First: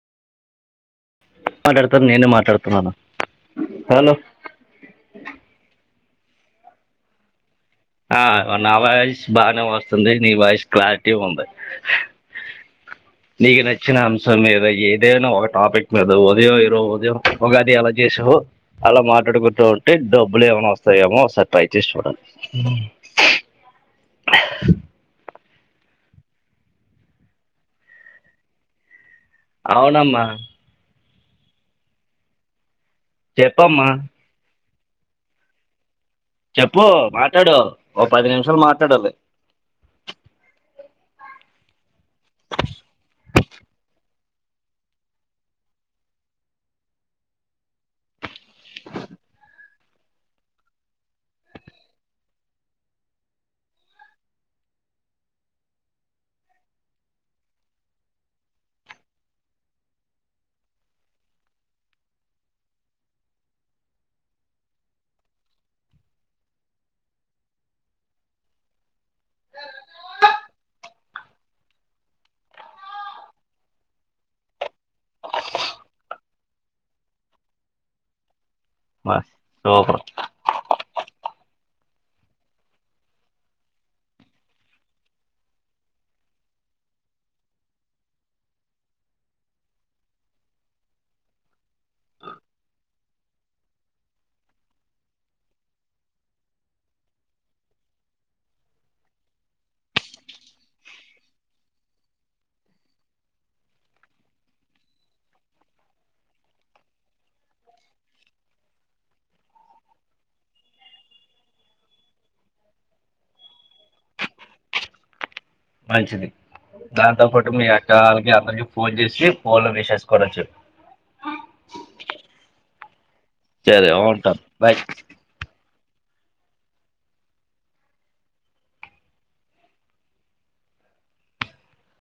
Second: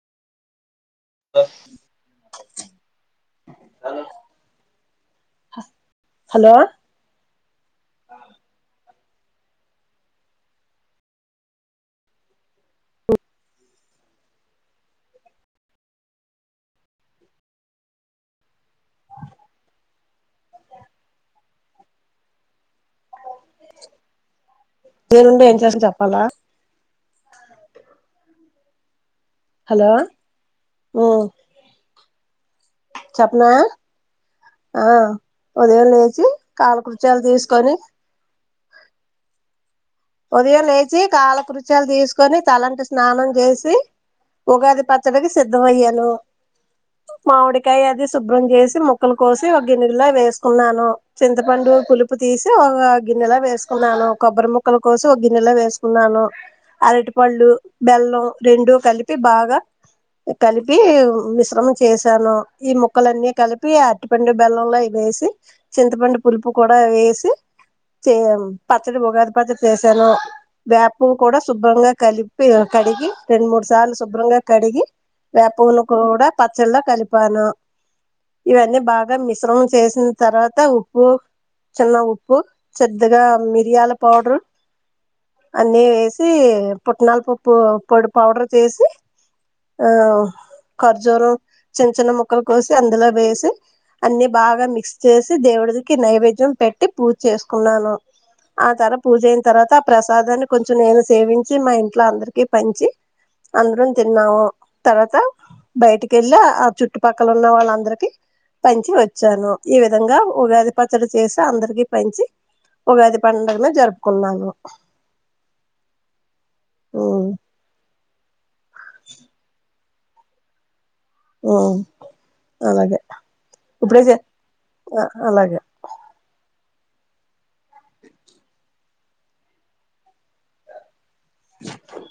మాట్లాడతారు నేను మాట్లాడుతున్నాను హలో హలో ఆ నా వాయిస్ బానే వస్తుంది నీ వాయిస్ క్లారిటీ ఉంది [inaudible] నీకు నచ్చిన అంశం మీద ఏదైనా ఒక టాపిక్ మీద ఉదయం ఏదో ఉదయం ఉగాది ఎలా చేసావు అలా మాట్లాడుకుంటూ ఉంటే డబ్బులు ఏమైనా వస్తాయేమో ఒకసారి ట్రై చేసి చూడాలి [inaudible] ఉదయం నుండి ఏం చేసాన్ చెప్పాలా అవునమ్మా మ్మ్ చెప్పమ్మా ఆ ఉదయం లే చెప్పు మాట్లాడు ఓ పది నిమిషాలు మాట్లాడాలి ఉదయం లేచి కాలకృత్యాలు దీసుకొని తలంటు స్నానం చేసి ఉగాది పచ్చడికి సిద్ధం అయ్యను మామిడికాయ అది శు భ్రం చేసి ముక్కలు కోసి గిన్నెలో వేసుకున్నాను చింతపండు పులుపు తీసి ఒక గిన్నెలో వేసుకున్నాను కొబ్బరి ము క్కలు కోసి ఒక గిన్నెలో వేసుకున్నాను అరటి పళ్ళు బెల్లం రెండూ కలిపి బాగా కలిపి మిశ్రమం చేసాను ఈ ముక్కలన్నీ కలిపి అరటిపండు బెల్లంలో ఇ వేసి చింతపండు పులుపు కూడా వేసి చే పచ్చడి ఉగా పచ్చడి చేశాను వే పువ్వు కూడా శుభ్రంగా కలిపి కడిగి రెండు మూడు సార్లు శుభ్రంగా కడిగి వేప ప్వువును కూడా పచ్చల్లా కలిపాను ఇవన్నీ బాగా మా, మిశ్రమం సూపర్ చేసిన తర్వాత ఉప్పు చిన్న ఉప్పు చిద్దగా మిరియాల పౌడరు అన్నీ ఎసి పుట్నాల పప్పు పొడి పౌడర్ చేసి ఆ ఖర్జూరం చిన్న చిన్న ముక్కలు కోసి అందులో వేసి అన్ని బాగా మిక్స్ చేసి దేవుడికి నైవేద్యం పెట్టి పూజ చేసుకున్నాను ఆ తర పూజ అయిన తర్వాత ఆ ప్రసాదాన్ని కొంచెం నేను సేవించి మా ఇంట్లో అందరికి పంచి అంద్రం తిన్నావు తర్వాత బయటికెళ్ళి ఆ చుట్టుపక్కల ఉన్న వాళ్ళందరికి పంచి వచ్చాను ఈ విధంగా ఉగాది పచ్చడి చేసి అందరికి పంచి ఉగాది పండుగను జరుపుకున్నాను మంచిది దాంతో ఉమ్ పాటు మీ అక్క ఆళ్ళకి అందరికి ఫోన్ చేసి ఫోన్ లో వేసే కూడ చెప్పు మ్మ్ అలాగే సరే ఇప్పుడేజే ఉంటాను బాయ్ అ అలాగే